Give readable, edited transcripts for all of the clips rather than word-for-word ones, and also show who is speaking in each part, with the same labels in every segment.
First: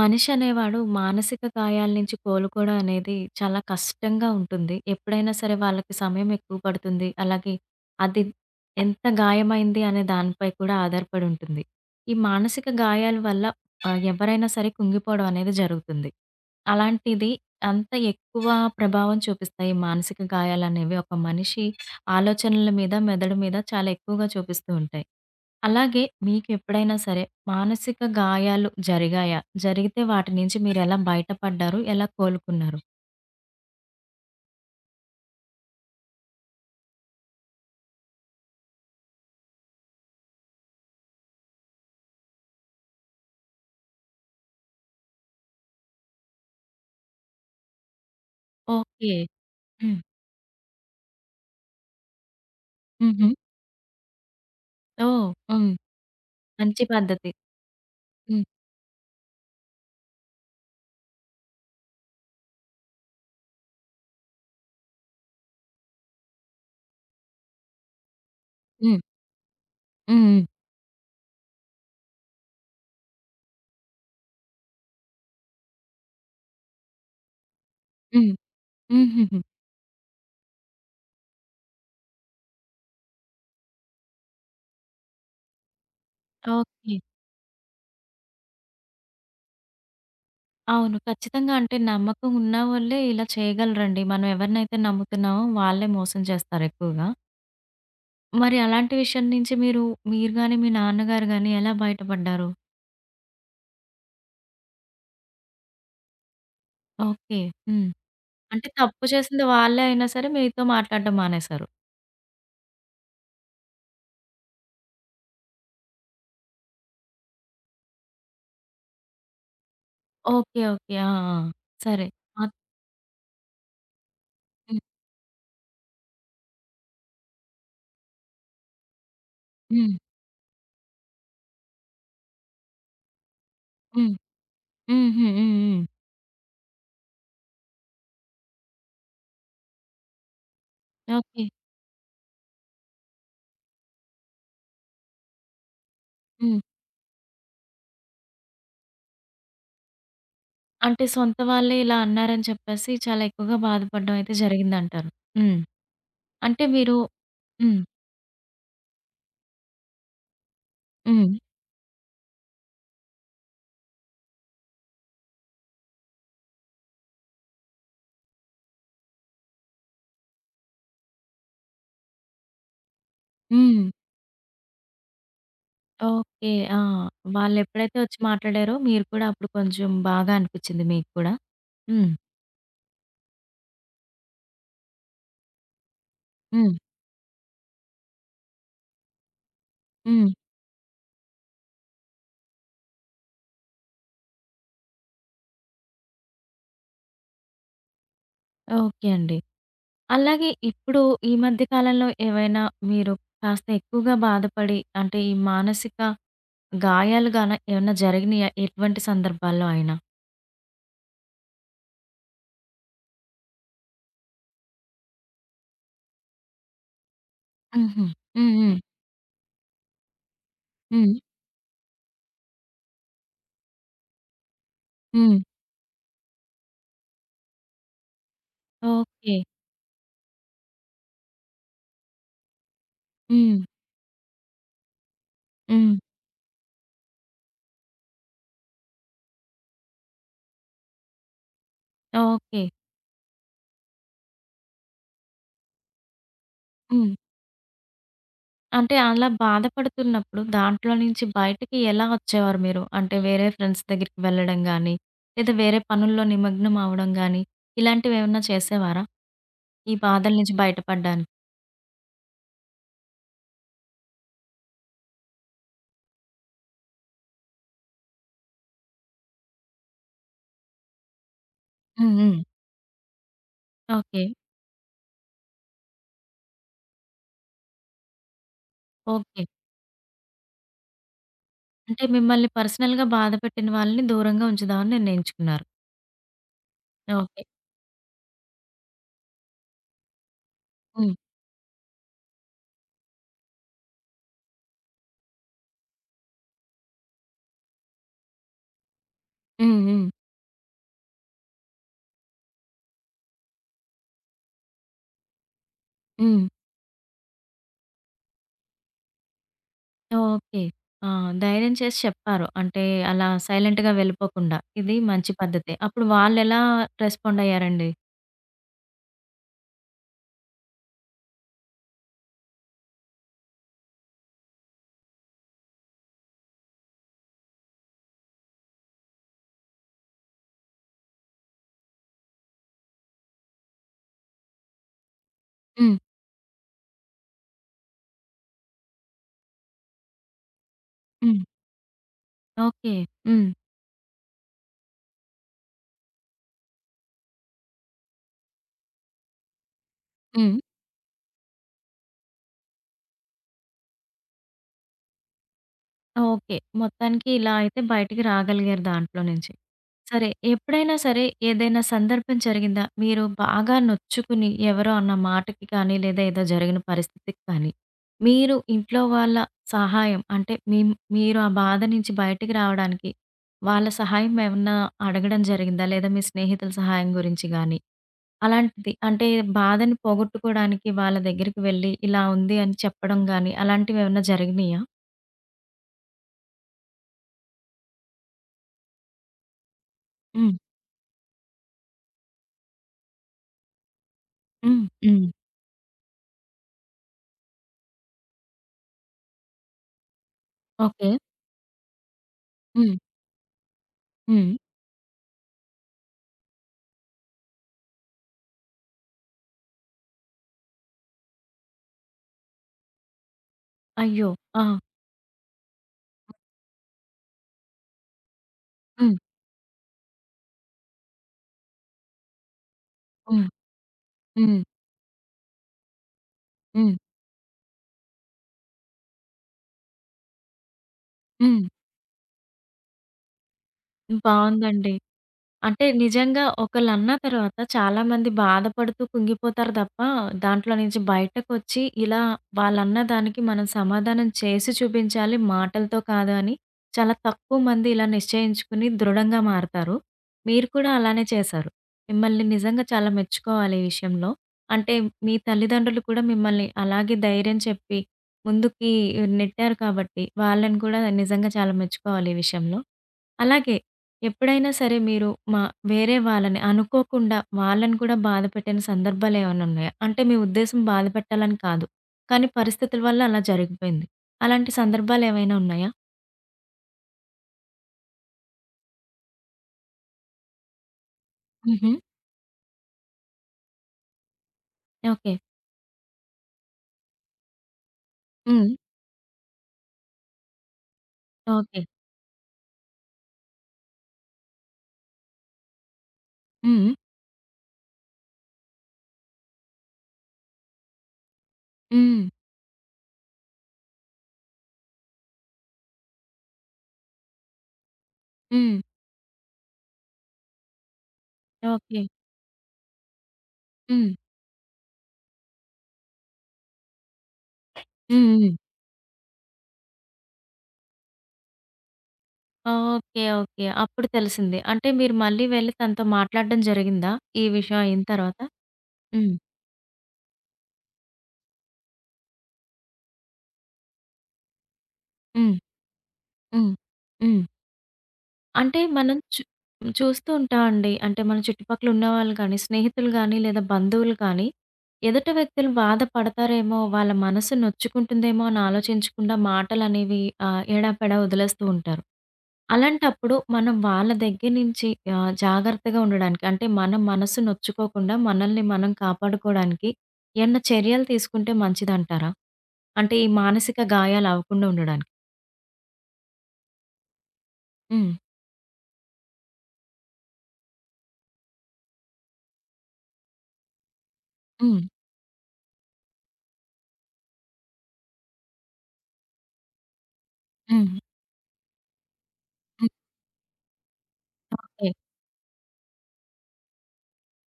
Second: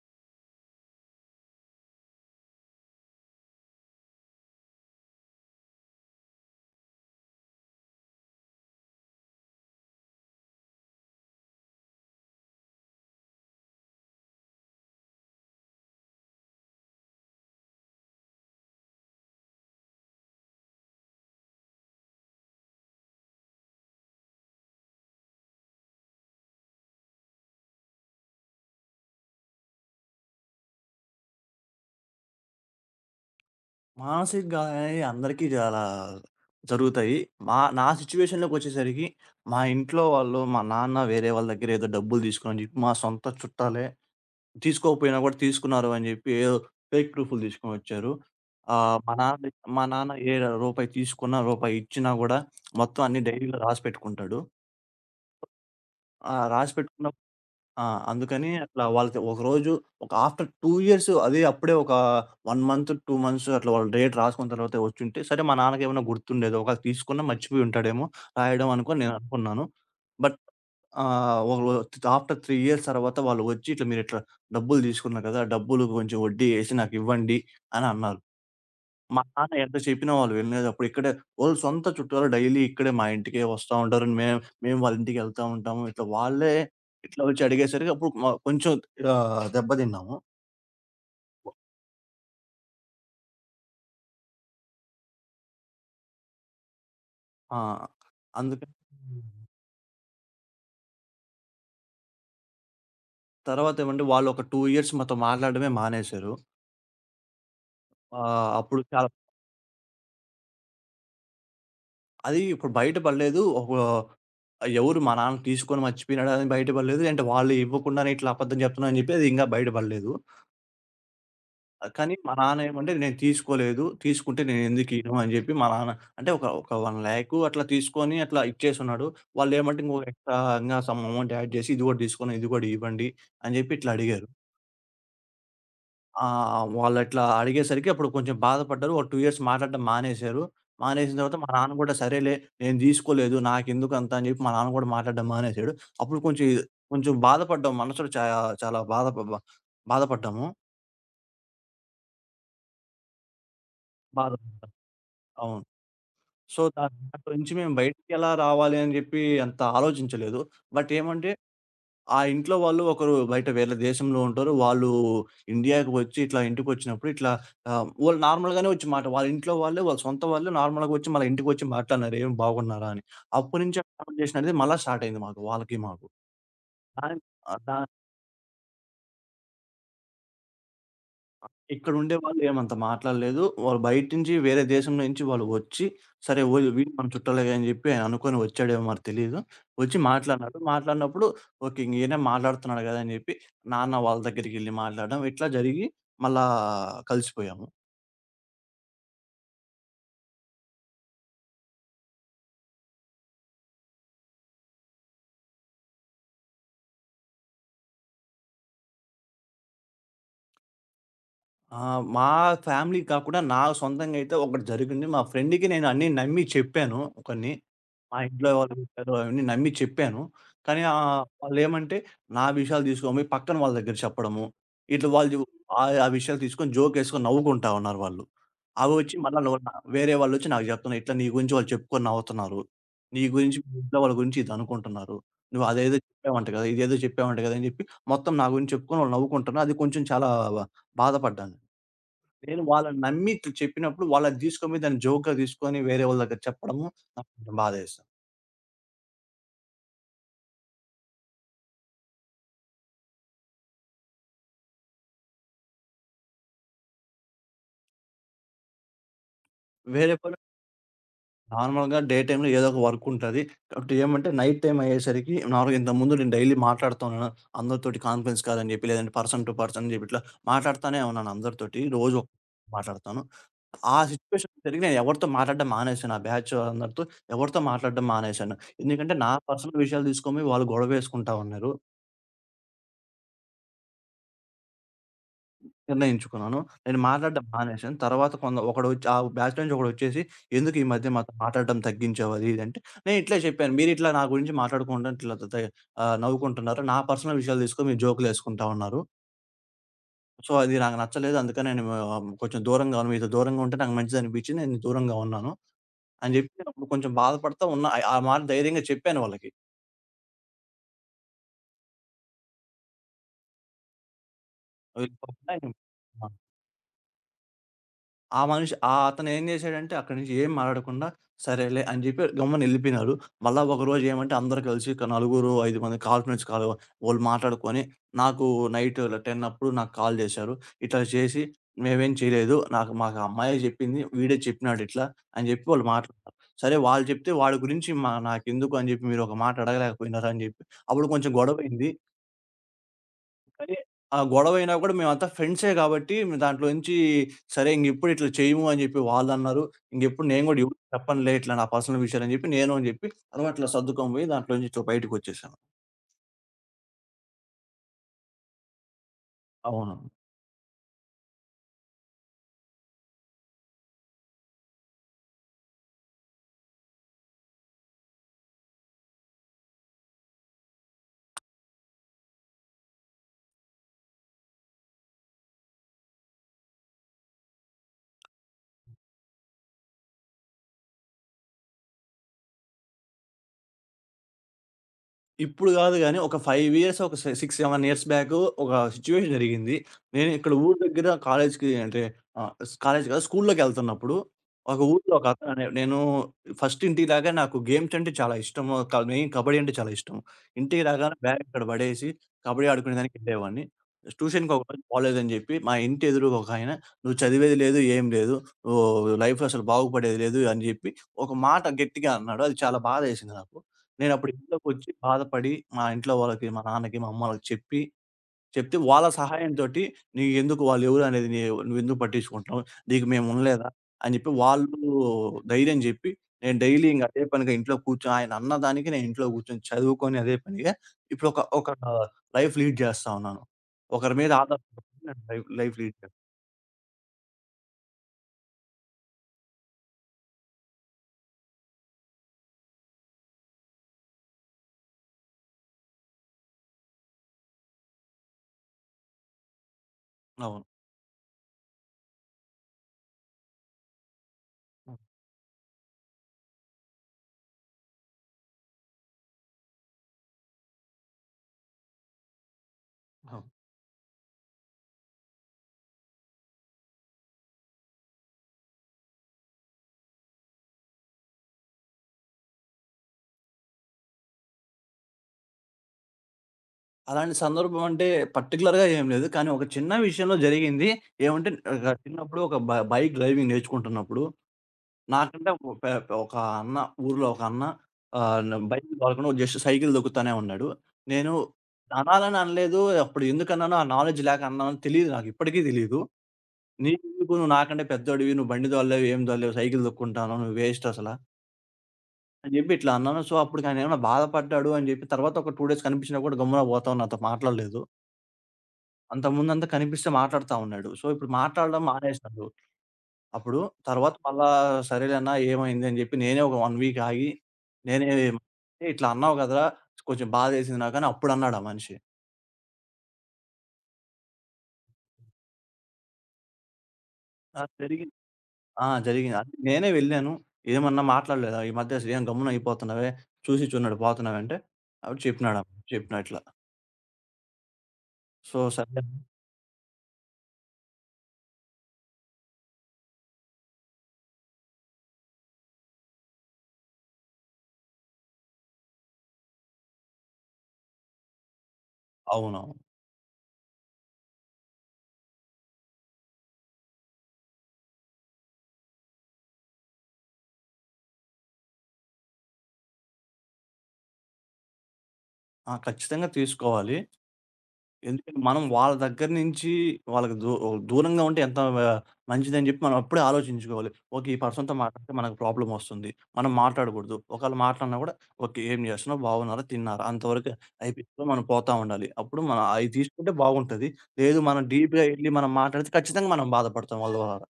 Speaker 1: మనిషి అనేవాడు మానసిక గాయాల నుంచి కోలుకోవడం అనేది చాలా కష్టంగా ఉంటుంది. ఎప్పుడైనా సరే వాళ్ళకి సమయం ఎక్కువ పడుతుంది. అలాగే అది ఎంత గాయమైంది అనే దానిపై కూడా ఆధారపడి ఉంటుంది. ఈ మానసిక గాయాల వల్ల ఎవరైనా సరే కుంగిపోవడం అనేది జరుగుతుంది. అలాంటిది అంత ఎక్కువ ప్రభావం చూపిస్తాయి మానసిక గాయాలనేవి. ఒక మనిషి ఆలోచనల మీద, మెదడు మీద చాలా ఎక్కువగా చూపిస్తూ ఉంటాయి. అలాగే మీకెప్పుడైనా సరే మానసిక గాయాలు జరిగాయా? జరిగితే వాటి నుంచి మీరెలా బయటపడ్డారు? ఎలా కోలుకున్నారు?
Speaker 2: మానసిక గాయాలనేవి అందరికీ చాలా జరుగుతాయి. నా సిట్యుయేషన్‌లోకొచ్చేసరికి మా ఇంట్లో వాళ్ళు, మా నాన్న వేరే వాళ్ళ దగ్గర ఏదో డబ్బులు తీసుకున్నారని చెప్పి, మా సొంత చుట్టాలే తీసుకోకపోయినా కూడా తీసుకున్నారు అని చెప్పి ఏదో ఫేక్ ప్రూఫ్‌లు తీసుకొనొచ్చారు. ఆహ్,
Speaker 1: ఓకే.
Speaker 2: మా నాన్న మా
Speaker 1: హ్మ్.
Speaker 2: నాన్న ఏ రూపాయి తీసుకున్నా, రూపాయి ఇచ్చినా గూడా మొత్తం అన్ని
Speaker 1: హుహు.
Speaker 2: డైరీలో రాసిపెట్టుకుంటాడు.
Speaker 1: ఓహ్! హ్మ్.
Speaker 2: ఆ
Speaker 1: మంచి
Speaker 2: రాసిపెట్టుకున్న
Speaker 1: పద్ధతి.
Speaker 2: ఆ!
Speaker 1: హ్మ్.
Speaker 2: అందుకని అట్లా వాళ్ళకి ఒకరోజు ఆఫ్టర్ 2 ఇయర్స్ అదే అప్పుడే ఒక 1 మంత్, 2 మంత్స్ అట్లా వాళ్ళు డేట్ రాసుకున్న తర్వాత వచ్చుంటే సరే మా నాన్నకేమైనా గుర్తుండేదో ఒకవేళ తీసుకున్నా మర్చిపోయి ఉంటాడేమో రాయడం
Speaker 1: హ్మ్.
Speaker 2: అనుకోని నేను అనుకున్నాను. బట్
Speaker 1: హ్మ్.
Speaker 2: ఒకరు ఆఫ్టర్ 3 ఇయర్స్ తర్వాత వాళ్ళు వచ్చి ఇట్లా మీరిట్లా డబ్బులు తీసుకున్నారు కదా! డబ్బులు కొంచెం వడ్డీ ఏసి నాకివ్వండి అని అన్నారు.
Speaker 1: హ్మ్. హ్మ్.
Speaker 2: మా
Speaker 1: హుహు.
Speaker 2: నాన్న ఎంత చెప్పినా వాళ్ళు వినలేదప్పుడు. ఇక్కడే వాళ్ళ సొంత చుట్టాలు డైలీ ఇక్కడే మా ఇంటికే వస్తా ఉంటారు. మేము మేము వాళ్ళ ఇంటికెళ్తా ఉంటాము.
Speaker 1: ఓకే.
Speaker 2: ఇట్లా వచ్చి అడిగేసరికి అప్పుడు కొంచెం దెబ్బతిన్నాము.
Speaker 1: అవును. ఖచ్చితంగా అంటే నమ్మకం ఉన్నవాళ్ళే ఇలా చేయగలరండి. మనం ఎవరినైతే నమ్ముతున్నామో వాళ్ళే మోసం చేస్తారు ఎక్కువగా.
Speaker 2: ఆ!
Speaker 1: మరి
Speaker 2: అందుకని
Speaker 1: అలాంటి విషయం నుంచి మీరు గాని, మీ నాన్నగారు గాని ఎలా బయటపడ్డారు?
Speaker 2: తర్వాతేమంటే వాళ్ళు ఒక 2 ఇయర్స్ మాతో మాట్లాడడమే మానేశారు.
Speaker 1: ఓకే. హ్మ్.
Speaker 2: ఆహ్,
Speaker 1: అంటే
Speaker 2: అప్పుడు
Speaker 1: తప్పు
Speaker 2: చాలా
Speaker 1: చేసింది వాళ్ళే అయినా సరే మీతో మాట్లాడడం మానేశారు.
Speaker 2: అది ఇప్పుడు బయట పడలేదు. ఎవరు మా నాన్న తీసుకొని మర్చిపోయినాడని బయట పడలేదు. అంటే వాళ్ళు ఇవ్వకుండానే ఇట్లా అబద్ధం చెప్తున్నానని చెప్పి అది ఇంకా బయట పడలేదు.
Speaker 1: ఓకే. ఓకే. ఆ! ఆ!
Speaker 2: ఆ!
Speaker 1: సరే.
Speaker 2: కానీ మా
Speaker 1: అత్
Speaker 2: నాన్న ఏమంటే నేను తీసుకోలేదు. తీసుకుంటే
Speaker 1: హ్మ్.
Speaker 2: నేనెందుకు ఇయ్యను అని జెప్పి మా నాన్న అంటే ఒక ఒక 1,00,000 అట్లా తీసుకొని అట్లా ఇచ్చేసున్నాడు. వాళ్ళేమంటే
Speaker 1: హ్మ్.
Speaker 2: ఇంకో ఎక్స్‌ట్రా ఇంగా సమ్ అమౌంట్ యాడ్ జేసి ఇది గూడా తీసుకొని ఇది గూడా ఇవ్వండి అని జెప్పి ఇట్లా
Speaker 1: హ్మ్.
Speaker 2: అడిగారు.
Speaker 1: హ్మ్. హ్మ్. హ్మ్. హ్మ్.
Speaker 2: ఆ! వాళ్ళట్లా అడిగేసరికి అప్పుడు కొంచెం బాధపడ్డారు. ఒక 2 ఇయర్స్ మాట్లాడడం మానేశారు. మానేసిన తర్వాత
Speaker 1: ఓకే.
Speaker 2: మా నాన్న గూడా సరేలే నేను తీసుకోలేదు. నాకెందుకంత అని జెప్పి మా నాన్న గూడా మాట్లాడడం మానేశాడు. అప్పుడు
Speaker 1: హ్మ్.
Speaker 2: కొంచెం బాధపడ్డాం. మనసులో చాలా బాధపడ్డాము.
Speaker 1: అంటే సొంత వాళ్ళే ఇలా అన్నారని చెప్పేసి చాలా ఎక్కువగా బాధపడడం అయితే
Speaker 2: బాధపడ్డాం.
Speaker 1: జరిగిందంటారు. హ్మ్.
Speaker 2: అవును. సో,
Speaker 1: అంటే
Speaker 2: దా
Speaker 1: మీరు
Speaker 2: దాంట్లో నుంచి మేము
Speaker 1: హ్మ్.
Speaker 2: బయటికి ఎలా రావాలి అని జెప్పి అంత ఆలోచించలేదు. బట్ ఏమంటే,
Speaker 1: హ్మ్.
Speaker 2: ఆ ఇంట్లో వాళ్ళు ఒకరు బయట వేరే దేశంలో ఉంటారు. వాళ్ళు ఇండియాకి వచ్చి ఇట్లా ఇంటికొచ్చినప్పుడు ఇట్లా ఆహ్, వాళ్ళు నార్మల్‌గానే వచ్చి మాట వాళ్ళ ఇంట్లో వాళ్ళే, వాళ్ళ సొంత వాళ్ళే నార్మల్‌గా వచ్చి మన ఇంటికొచ్చి మాట్లాడినారు. "ఏం బాగున్నారా?" అని. అప్పటి నుంచి
Speaker 1: హ్మ్.
Speaker 2: ఆ కాన్వర్జేషన్ అనేది మళ్ళా స్టార్ట్ అయింది మాకు వాళ్ళకి మాకు.
Speaker 1: ఓకే. ఆ!
Speaker 2: దానికి ఆహ్, దా
Speaker 1: వాళ్ళెప్పుడైతే వచ్చి మాట్లాడారో మీరు కూడా అప్పుడు కొంచెం బాగా అనిపిచ్చింది మీకు కూడా. హ్మ్.
Speaker 2: ఇక్కడుండే వాళ్ళు ఏమంత మాట్లాడలేదు. వాళ్ళు బయట నుంచి వేరే దేశం నుంచి వాళ్ళు వచ్చి, సరే ఓయ్
Speaker 1: హ్మ్.
Speaker 2: వీళ్ళు మన చుట్టాలేగా అని చెప్పి ఆయన అనుకోని వచ్చాడేమో మరి తెలీదు. వచ్చి
Speaker 1: హ్మ్.
Speaker 2: మాట్లాడినారు. మాట్లాడినప్పుడు ఓకే. ఈయనే మాట్లాడుతున్నాడు కదా! అని చెప్పి నాన్న వాళ్ళ దగ్గరికెళ్ళి మాట్లాడడం ఇట్లా జరిగి మళ్ళా కలిసిపోయాము.
Speaker 1: ఓకే అండి. అలాగే ఇప్పుడు ఈ మధ్య కాలంలో ఏవైనా మీరు కాస్త ఎక్కువగా బాధపడి అంటే ఈ మానసిక గాయాలు గాన ఏమన్నా జరిగినాయా? ఎటువంటి సందర్భాల్లో అయినా?
Speaker 2: ఆ! మా ఫ్యామిలీ కాకుండా నా సొంతంగా అయితే ఒకటి జరిగింది. మా ఫ్రెండ్‌కి నేను అన్నీ నమ్మి చెప్పాను కొన్ని.
Speaker 1: హుహు.
Speaker 2: మా ఇంట్లో
Speaker 1: హ్మ్.
Speaker 2: వాళ్ళు
Speaker 1: హ్మ్.
Speaker 2: చెప్పారు అవన్నీ నమ్మి చెప్పాను. కానీ
Speaker 1: హ్మ్.
Speaker 2: వాళ్ళేమంటే నా విషయాలు తీసుకోపోయి పక్కన వాళ్ళ దగ్గర చెప్పడము. ఇట్లా వాళ్ళు
Speaker 1: హ్మ్.
Speaker 2: ఆ ఆ విషయాలు తీసుకొని జోకేసుకొని నవ్వుకుంటా ఉన్నారు వాళ్ళు. అవొచ్చి
Speaker 1: ఓకే.
Speaker 2: మళ్ళా నువ్వు నా వేరే వాళ్ళొచ్చి నాకు చెప్తున్నారు. ఇట్లా నీ గురించి వాళ్ళు చెప్పుకొని నవ్వుతున్నారు. నీ గురించి
Speaker 1: హ్మ్.
Speaker 2: మీ ఇంట్లో వాళ్ళ గురించి ఇది అనుకుంటున్నారు. నువ్వు
Speaker 1: హ్మ్.
Speaker 2: అదేదో చెప్పావంట కదా! ఇదేదో చెప్పావంట కదా! అని చెప్పి మొత్తం నా గురించి చెప్పుకొని వాళ్ళు నవ్వుకుంటున్నారు. అది కొంచెం చాలా బ బాధపడ్డాను. నేను
Speaker 1: ఓకే.
Speaker 2: వాళ్ళని నమ్మి ఇట్లా చెప్పినప్పుడు వాళ్ళది తీసుకొని దాన్ని జోక్‌గా తీసుకొని వేరే వాళ్ళ దగ్గర చెప్పడము
Speaker 1: హ్మ్.
Speaker 2: నాకు కొంచెం బాధేస్తది.
Speaker 1: అంటే అలా బాధపడుతున్నప్పుడు దాంట్లో నుంచి బయటకి ఎలా వచ్చేవారు మీరు? అంటే వేరే ఫ్రెండ్స్ దగ్గరికి వెళ్ళడం గాని, లేదా వేరే పనుల్లో నిమగ్నం అవ్వడం గాని, ఇలాంటివేమన్నా చేసేవారా? ఈ
Speaker 2: వేరే
Speaker 1: బాధల
Speaker 2: పని
Speaker 1: నుంచి బయటపడడానికి?
Speaker 2: నార్మల్‌గా డే టైమ్‌లో ఏదో ఒక వర్క్ ఉంటది. కాబట్టి ఏమంటే నైట్ టైమ్ అయ్యేసరికి నార్మల్‌గా ఇంతకుముందు నేను డైలీ మాట్లాడుతూ ఉన్నాను. అందరితోటి కాన్ఫరెన్స్ కాల్ అని చెప్పి లేదంటే పర్సన్ టు పర్సన్ అని చెప్పి ఇట్లా మాట్లాడుతానే ఉన్నాను అందరితోటి.
Speaker 1: హ్మ్.
Speaker 2: రోజు
Speaker 1: హ్మ్.
Speaker 2: మాట్లాడతాను. ఆ
Speaker 1: ఓకే.
Speaker 2: సిట్యుయేషన్ జరిగి నేను ఎవరితో మాట్లాడడం మానేశాను. ఆ బ్యాచ్ అందరితో ఎవరితో మాట్లాడడం మానేశాను. ఎందుకంటే నా
Speaker 1: ఓకే.
Speaker 2: పర్సనల్ విషయాలు తీసుకొని వాళ్ళు గొడవేసుకుంటా ఉన్నారు.
Speaker 1: అంటే మిమ్మల్ని పర్సనల్‌గా బాధపెట్టిన వాళ్ళని దూరంగా ఉంచుదామని నిర్ణయించుకున్నారు.
Speaker 2: నిర్ణయించుకున్నాను. నేను
Speaker 1: ఓకే.
Speaker 2: మాట్లాడడం మానేశాను. తర్వాత ఒకడొచ్చి ఆ బ్యాచ్ నుంచి ఒకడొచ్చేసి, "ఎందుకు ఈ మధ్య
Speaker 1: హ్మ్.
Speaker 2: మాతో మాట్లాడడం తగ్గించావు?" అది ఇది అంటే, నేను ఇట్లే చెప్పాను. మీరిట్లా నా గురించి మాట్లాడుకుంటూ ఇట్లా త త ఆహ్, నవ్వుకుంటున్నారు. నా పర్సనల్ విషయాలు తీసుకొని మీరు జోకులేసుకుంటా ఉన్నారు.
Speaker 1: హ్మ్. హ్మ్.
Speaker 2: సో, అది నాకు నచ్చలేదు. అందుకని నేను కొంచెం దూరంగా ఉన్నాను. మీతో దూరంగా ఉంటే నాకు మంచిదనిపిచ్చి నేను దూరంగా ఉన్నాను అని
Speaker 1: హ్మ్.
Speaker 2: చెప్పి అప్పుడు కొంచెం బాధపడతా ఉన్నా. ఆ ఆ మాట ధైర్యంగా చెప్పాను
Speaker 1: ఓకే. ఆ! ధైర్యం చేసి చెప్పారు. అంటే అలా సైలెంట్‌గా వెళ్ళిపోకుండా. ఇది మంచి
Speaker 2: వాళ్ళకి.
Speaker 1: పద్ధతే. అప్పుడు వాళ్ళెలా రెస్పాండ్ అయ్యారండి?
Speaker 2: ఆ మనిషి అతనేం జేశాడంటే అక్కడి నుంచి ఏం మాట్లాడకుండా సరేలే అని జెప్పి గమ్మున ఎళ్ళిపోయినారు. మళ్ళా ఒకరోజు ఏమంటే అందరూ కలిసి ఒక నలుగురు, 5 మంది కాన్ఫరెన్స్ కాల్ వాళ్ళు మాట్లాడుకొని నాకు నైట్ ఇలా 10 అప్పుడు నాకు కాల్ జేశారు. ఇట్లా చేసి మేమేం చేయలేదు. నాకు మాకు ఆ అమ్మాయే జెప్పింది. వీడే చెప్పినాడు ఇట్లా అని జెప్పి వాళ్ళు
Speaker 1: హ్మ్.
Speaker 2: మాట్లాడుకున్నారు. సరే వాళ్ళు చెప్తే వాడి గురించి మా నాకెందుకు అని జెప్పి మీరొక మాట అడగలేకపోయినారు అని జెప్పి అప్పుడు కొంచెం
Speaker 1: హ్మ్.
Speaker 2: గొడవైంది.
Speaker 1: ఓకే. హ్మ్.
Speaker 2: కానీ ఆ గొడవైనా గూడా మేమంతా ఫ్రెండ్సే గాబట్టి, మేము దాంట్లో నుంచి సరే ఇంగిప్పుడు ఇట్లా చేయము అని జెప్పి వాళ్ళన్నారు. ఇంగెప్పుడు నేను
Speaker 1: హ్మ్.
Speaker 2: గూడా ఎవరికీ చెప్పనులే ఇట్లా నా పర్సనల్ విషయాలని జెప్పి, నేను అని జెప్పి అలవాట్ల సర్దుకొని బోయి దాంట్లో నుంచి ఇట్లా బయటికొచ్చేసాను.
Speaker 1: ఓకే. మొత్తానికి ఇలా అయితే బయటికి రాగలిగారు దాంట్లో నుంచి.
Speaker 2: అవును.
Speaker 1: సరే. ఎప్పుడైనా సరే ఏదైనా సందర్భం జరిగిందా? మీరు బాగా నొచ్చుకుని ఎవరో అన్న మాటకి కానీ, లేదా ఏదో జరిగిన పరిస్థితికి కానీ, మీరు ఇంట్లో వాళ్ళ సహాయం అంటే మీరు ఆ బాధ నుంచి బయటికి రావడానికి వాళ్ళ సహాయం ఏమన్నా అడగడం జరిగిందా? లేదా మీ స్నేహితుల సహాయం గురించి గానీ, అలాంటిది అంటే బాధని పోగొట్టుకోవడానికి వాళ్ళ దగ్గరికి వెళ్లి ఇలా ఉంది అని చెప్పడం గానీ, అలాంటివేమన్నా జరిగినియా?
Speaker 2: ఇప్పుడు గాదు గానీ, ఒక 5 ఇయర్స్, ఒక సె 6, 7 ఇయర్స్ బ్యాక్ ఒక సిట్యుయేషన్ జరిగింది. నేను ఇక్కడ
Speaker 1: హ్మ్.
Speaker 2: ఊరు దగ్గర కాలేజ్‌కి అంటే ఆహ్, కాలేజ్ కాదు స్కూల్‌లోకెళ్తున్నప్పుడు, ఒక
Speaker 1: హ్మ్.
Speaker 2: ఊర్లో ఒక
Speaker 1: హ్మ్.
Speaker 2: అతను అనే నేను ఫస్ట్ ఇంటికి రాగానే నాకు గేమ్స్ అంటే చాలా ఇష్టము. మెయిన్ కబడ్డీ అంటే చాలా ఇష్టం. ఇంటికి
Speaker 1: ఓకే.
Speaker 2: రాగానే బ్యాగ్ ఇక్కడ పడేసి కబడ్డీ
Speaker 1: హ్మ్.
Speaker 2: ఆడుకునేదానికి వెళ్ళేవాడిని. ట్యూషన్‌కి
Speaker 1: హ్మ్.
Speaker 2: ఒకరోజు పోలేదని జెప్పి, మా ఇంటి ఎదురుగా ఒకాయన "నువ్వు చదివేది లేదు, ఏం లేదు. నువ్వు లైఫ్‌లో అసలు బాగుపడేది లేదు" అని జెప్పి ఒక మాట గట్టిగా అన్నాడు. అది చాలా బాధేసింది నాకు. నేనప్పుడు
Speaker 1: అయ్యో! ఆ!
Speaker 2: ఇంట్లోకొచ్చి బాధపడి, మా ఇంట్లో వాళ్ళకి, మా నాన్నకి, మా అమ్మ వాళ్ళకి చెప్పి, చెప్తే వాళ్ళ
Speaker 1: హ్మ్.
Speaker 2: సహాయంతోటి నీకెందుకు వాళ్ళెవరు అనేది నీ నువ్వెందుకు పట్టించుకుంటున్నావు? నీకు
Speaker 1: హ్మ్.
Speaker 2: మేముండలేదా? అని చెప్పి
Speaker 1: హ్మ్.
Speaker 2: వాళ్ళు ధైర్యం చెప్పి, నేను డైలీ
Speaker 1: హ్మ్.
Speaker 2: ఇంక అదే పనిగా ఇంట్లో కూర్చొని ఆయన అన్నదానికి నేను ఇంట్లో కూర్చొని చదువుకొని అదే పనిగా ఇప్పుడు ఒక
Speaker 1: హ్మ్.
Speaker 2: ఒక లైఫ్ లీడ్ జేస్తా ఉన్నాను. ఒకరి మీద
Speaker 1: బావుందండి.
Speaker 2: ఆధారపడకుండా నేను లైఫ్ లైఫ్
Speaker 1: అంటే
Speaker 2: లీడ్ చేస్తున్నాను.
Speaker 1: నిజంగా ఒకళ్ళన్న తర్వాత చాలా మంది బాధపడుతూ కుంగిపోతారు తప్ప, దాంట్లో నుంచి బయటకొచ్చి ఇలా వాళ్ళన్న దానికి మనం సమాధానం చేసి చూపించాలి మాటలతో కాదు అని, చాలా తక్కువ మంది ఇలా నిశ్చయించుకుని దృఢంగా మారతారు.
Speaker 2: అవును.
Speaker 1: మీరు కూడా అలానే చేశారు. మిమ్మల్ని నిజంగా చాలా మెచ్చుకోవాలి ఈ విషయంలో. అంటే
Speaker 2: హ్మ్.
Speaker 1: మీ తల్లిదండ్రులు కూడా మిమ్మల్ని అలాగే ధైర్యం చెప్పి ముందుకి నెట్టారు కాబట్టి, వాళ్ళని కూడా నిజంగా చాలా మెచ్చుకోవాలి ఈ విషయంలో.
Speaker 2: అవును.
Speaker 1: అలాగే ఎప్పుడైనా సరే మీరు మా వేరే వాళ్ళని అనుకోకుండా వాళ్ళని కూడా బాధపెట్టిన సందర్భాలేమన్నా ఉన్నాయా? అంటే మీ ఉద్దేశ్యం బాధ పెట్టాలని కాదు. కానీ పరిస్థితుల వల్ల అలా జరిగిపోయింది. అలాంటి సందర్భాలేవైనా ఉన్నాయా?
Speaker 2: అలాంటి సందర్భం అంటే పర్టిక్యులర్‌గా ఏం లేదు. కానీ ఒక చిన్న విషయంలో జరిగింది. ఏమంటే
Speaker 1: హుహు.
Speaker 2: చిన్నప్పుడు ఒక బైక్ డ్రైవింగ్ నేర్చుకుంటున్నప్పుడు
Speaker 1: ఓకే.
Speaker 2: నాకంటే ఒక పె పె- ఒక అన్న ఊర్లో ఒక అన్న ఆహ్,
Speaker 1: హ్మ్.
Speaker 2: బైక్ తోలకుండా జస్ట్ సైకిల్ తొక్కుతానే ఉన్నాడు. నేను
Speaker 1: ఓకే.
Speaker 2: అనాలని అనలేదు. అప్పుడు ఎందుకన్నానో ఆ నాలెడ్జ్ లేక అన్నానో తెలీదు నాకు. ఇప్పటికీ తెలీదు.
Speaker 1: హ్మ్.
Speaker 2: "నీకెందుకు నువ్వు నాకంటే పెద్దోడివి. నువ్వు బండి తోలలేవు, ఏం తోలలేవు. సైకిల్ తొక్కుంటున్నావు. నువ్వు వేస్ట్ అసలా"
Speaker 1: హ్మ్.
Speaker 2: అని చెప్పి ఇట్లా అన్నాను. సో, అప్పటికి ఆయన ఏమైనా బాధపడ్డాడు అని చెప్పి తర్వాత ఒక 2 డేస్ కనిపించినా కూడా గమ్మున పోతా ఉన్నాడు. నాతో మాట్లాడలేదు.
Speaker 1: హ్మ్.
Speaker 2: అంతకుముందంతా కనిపిస్తే మాట్లాడుతా ఉన్నాడు. సో, ఇప్పుడు మాట్లాడడం
Speaker 1: ఓకే.
Speaker 2: మానేసాడు. అప్పుడు
Speaker 1: హ్మ్.
Speaker 2: తర్వాత మళ్ళా సరేలే అన్నా ఏమైంది అని జెప్పి నేనే ఒక 1 వీక్ ఆగి, నేనే
Speaker 1: హ్మ్. హ్మ్.
Speaker 2: "ఇట్లా అన్నావు గదరా! కొంచెం బాధేసింది నాకు" అని అప్పుడన్నాడు ఆ మనిషి.
Speaker 1: ఓకే. ఓకే. అప్పుడు తెలిసింది. అంటే మీరు మళ్ళీ వెళ్లి తనతో మాట్లాడడం జరిగిందా? ఈ
Speaker 2: ఆ!
Speaker 1: విషయం అయిన
Speaker 2: జరిగింది.
Speaker 1: తర్వాత?
Speaker 2: ఆ!
Speaker 1: హ్మ్.
Speaker 2: జరిగింది. అంటే నేనే వెళ్ళాను. "ఏమన్నా మాట్లాడలేదా? ఈ మధ్య అసలు ఏం గమ్మున అయిపోతున్నావే, చూసిచ్చున్నాడు పోతున్నావంటే" అప్పుడు
Speaker 1: హ్మ్.
Speaker 2: చెప్పినాడు ఆ మనిషి చెప్పినా ఇట్లా.
Speaker 1: హ్మ్. హ్మ్.
Speaker 2: సో,
Speaker 1: అంటే
Speaker 2: సర్లే
Speaker 1: మనం చు చూస్తూ ఉంటామండి. అంటే మన చుట్టుపక్కల ఉన్నవాళ్ళు గానీ, స్నేహితులు గానీ, లేదా బంధువులు కానీ, ఎదుట వ్యక్తులు బాధపడతారేమో, వాళ్ళ మనసు నొచ్చుకుంటుందేమో అని ఆలోచించకుండా మాటలనేవి ఏడాపెడా వదిలేస్తూ ఉంటారు.
Speaker 2: అవునవును.
Speaker 1: అలాంటప్పుడు మనం వాళ్ళ దగ్గర నుంచి జాగ్రత్తగా ఉండడానికి అంటే మన మనసు నొచ్చుకోకుండా మనల్ని మనం కాపాడుకోవడానికి ఏమన్నా చర్యలు తీసుకుంటే మంచిదంటారా? అంటే ఈ మానసిక గాయాలు అవ్వకుండా ఉండడానికి?
Speaker 2: ఆ! ఖచ్చితంగా తీసుకోవాలి.
Speaker 1: హ్మ్.
Speaker 2: ఎందుకంటే మనం వాళ్ళ దగ్గర నుంచి వాళ్ళకి దూ దూరంగా ఉంటే మంచిదని చెప్పి మనం అప్పుడే ఆలోచించుకోవాలి. ఓకే. ఈ పర్సన్‌తో
Speaker 1: హ్మ్.
Speaker 2: మాట్లాడితే మనకు ప్రాబ్లమ్ వస్తుంది. మనం మాట్లాడకూడదు. ఒకవేళ మాట్లాడినా కూడా ఓకే. ఏం చేస్తున్నావు? బాగున్నారా? తిన్నారా? అంతవరకు
Speaker 1: హ్మ్.
Speaker 2: అయిపోయింది. మనం పోతా ఉండాలి. అప్పుడు మనం అయి
Speaker 1: హ్మ్.
Speaker 2: తీసుకుంటే బాగుంటది. లేదు మనం
Speaker 1: ఓకే.
Speaker 2: డీప్‌గా ఎళ్లి మనం మాట్లాడితే ఖచ్చితంగా మనం బాధపడతాం వాళ్ళ ద్వారా.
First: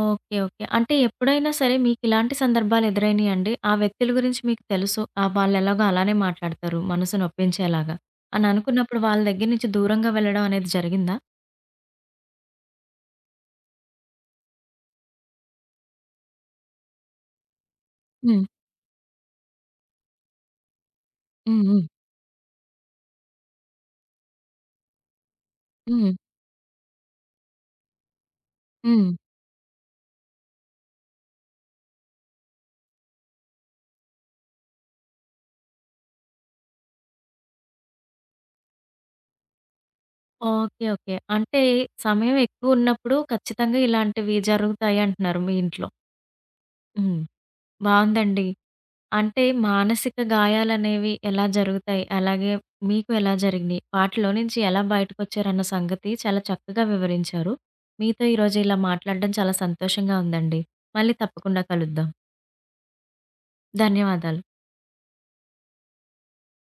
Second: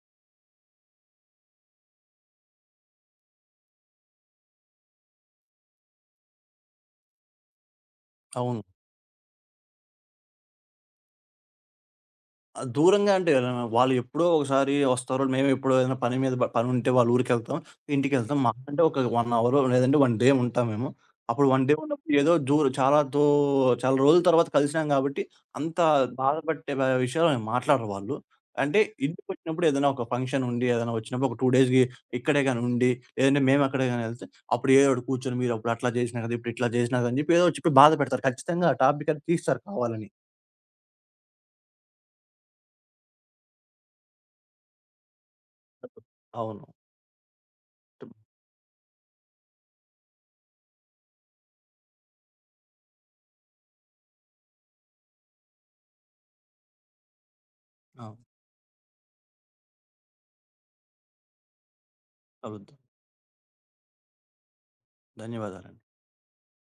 Speaker 1: ఓకే. ఓకే. అంటే ఎప్పుడైనా సరే మీకిలాంటి సందర్భాలు ఎదురైనయండి? ఆ వ్యక్తుల గురించి మీకు తెలుసు. ఆ వాళ్ళెలాగో అలానే మాట్లాడతారు మనసు నొప్పించేలాగా అని
Speaker 2: అవును.
Speaker 1: అనుకున్నప్పుడు వాళ్ళ దగ్గర నుంచి దూరంగా వెళ్ళడం అనేది జరిగిందా?
Speaker 2: ఆ! దూరంగా అంటే ఎలాన వాళ్ళు ఎప్పుడో ఒకసారి వస్తారు. మేము ఎప్పుడో ఏదైనా పని మీద పనుంటే వాళ్ళ ఊరికెళ్తాం. ఇంటికెళ్తాం.
Speaker 1: హ్మ్.
Speaker 2: మహా అంటే ఒక 1 అవరో లేదంటే 1 డే ఉంటాం మేము. అప్పుడు 1
Speaker 1: హ్మ్.
Speaker 2: డే
Speaker 1: హ్మ్.
Speaker 2: ఉన్నప్పుడు ఏదో దూర చాలా దో చాలా రోజుల తర్వాత కలిసినాం కాబట్టి అంత
Speaker 1: హ్మ్.
Speaker 2: బాధపట్టే విషయాలు మాట్లాడరు వాళ్ళు. అంటే
Speaker 1: హ్మ్.
Speaker 2: ఇంటికొచ్చినప్పుడు ఏదైనా ఒక ఫంక్షన్ ఉండి, ఏదైనా వచ్చినప్పుడు ఒక 2 డేస్‌కి ఇక్కడే గాని ఉండి, లేదంటే మేము అక్కడే గాని ఎళ్తే అప్పుడు ఏదో ఒకటి కూర్చొని మీరు అప్పుడు అట్లా చేసినా కదా! ఇప్పుడు ఇట్లా చేసినా కదా! అని చెప్పి ఏదో ఒకటి చెప్పి బాధ పెడతారు. ఖచ్చితంగా ఆ టాపిక్ అది తీస్తారు కావాలని.
Speaker 1: ఓకే. ఓకే. అంటే సమయం ఎక్కువున్నప్పుడు ఖచ్చితంగా ఇలాంటివి జరుగుతాయి అంటున్నారు మీ ఇంట్లో.
Speaker 2: అవును.
Speaker 1: హ్మ్.
Speaker 2: అవును.
Speaker 1: బావుందండి. అంటే మానసిక గాయాలనేవి ఎలా జరుగుతాయి? అలాగే మీకు ఎలా జరిగినియి? వాటిలో నుంచి ఎలా బయటకొచ్చారన్న సంగతి చాలా చక్కగా వివరించారు.
Speaker 2: ఆ!
Speaker 1: మీతో ఈరోజు ఇలా మాట్లాడడం చాలా సంతోషంగా ఉందండి. మళ్ళీ తప్పకుండా కలుద్దాం.
Speaker 2: కలుద్దాం.
Speaker 1: ధన్యవాదాలు.
Speaker 2: ధన్యవాదాలండి.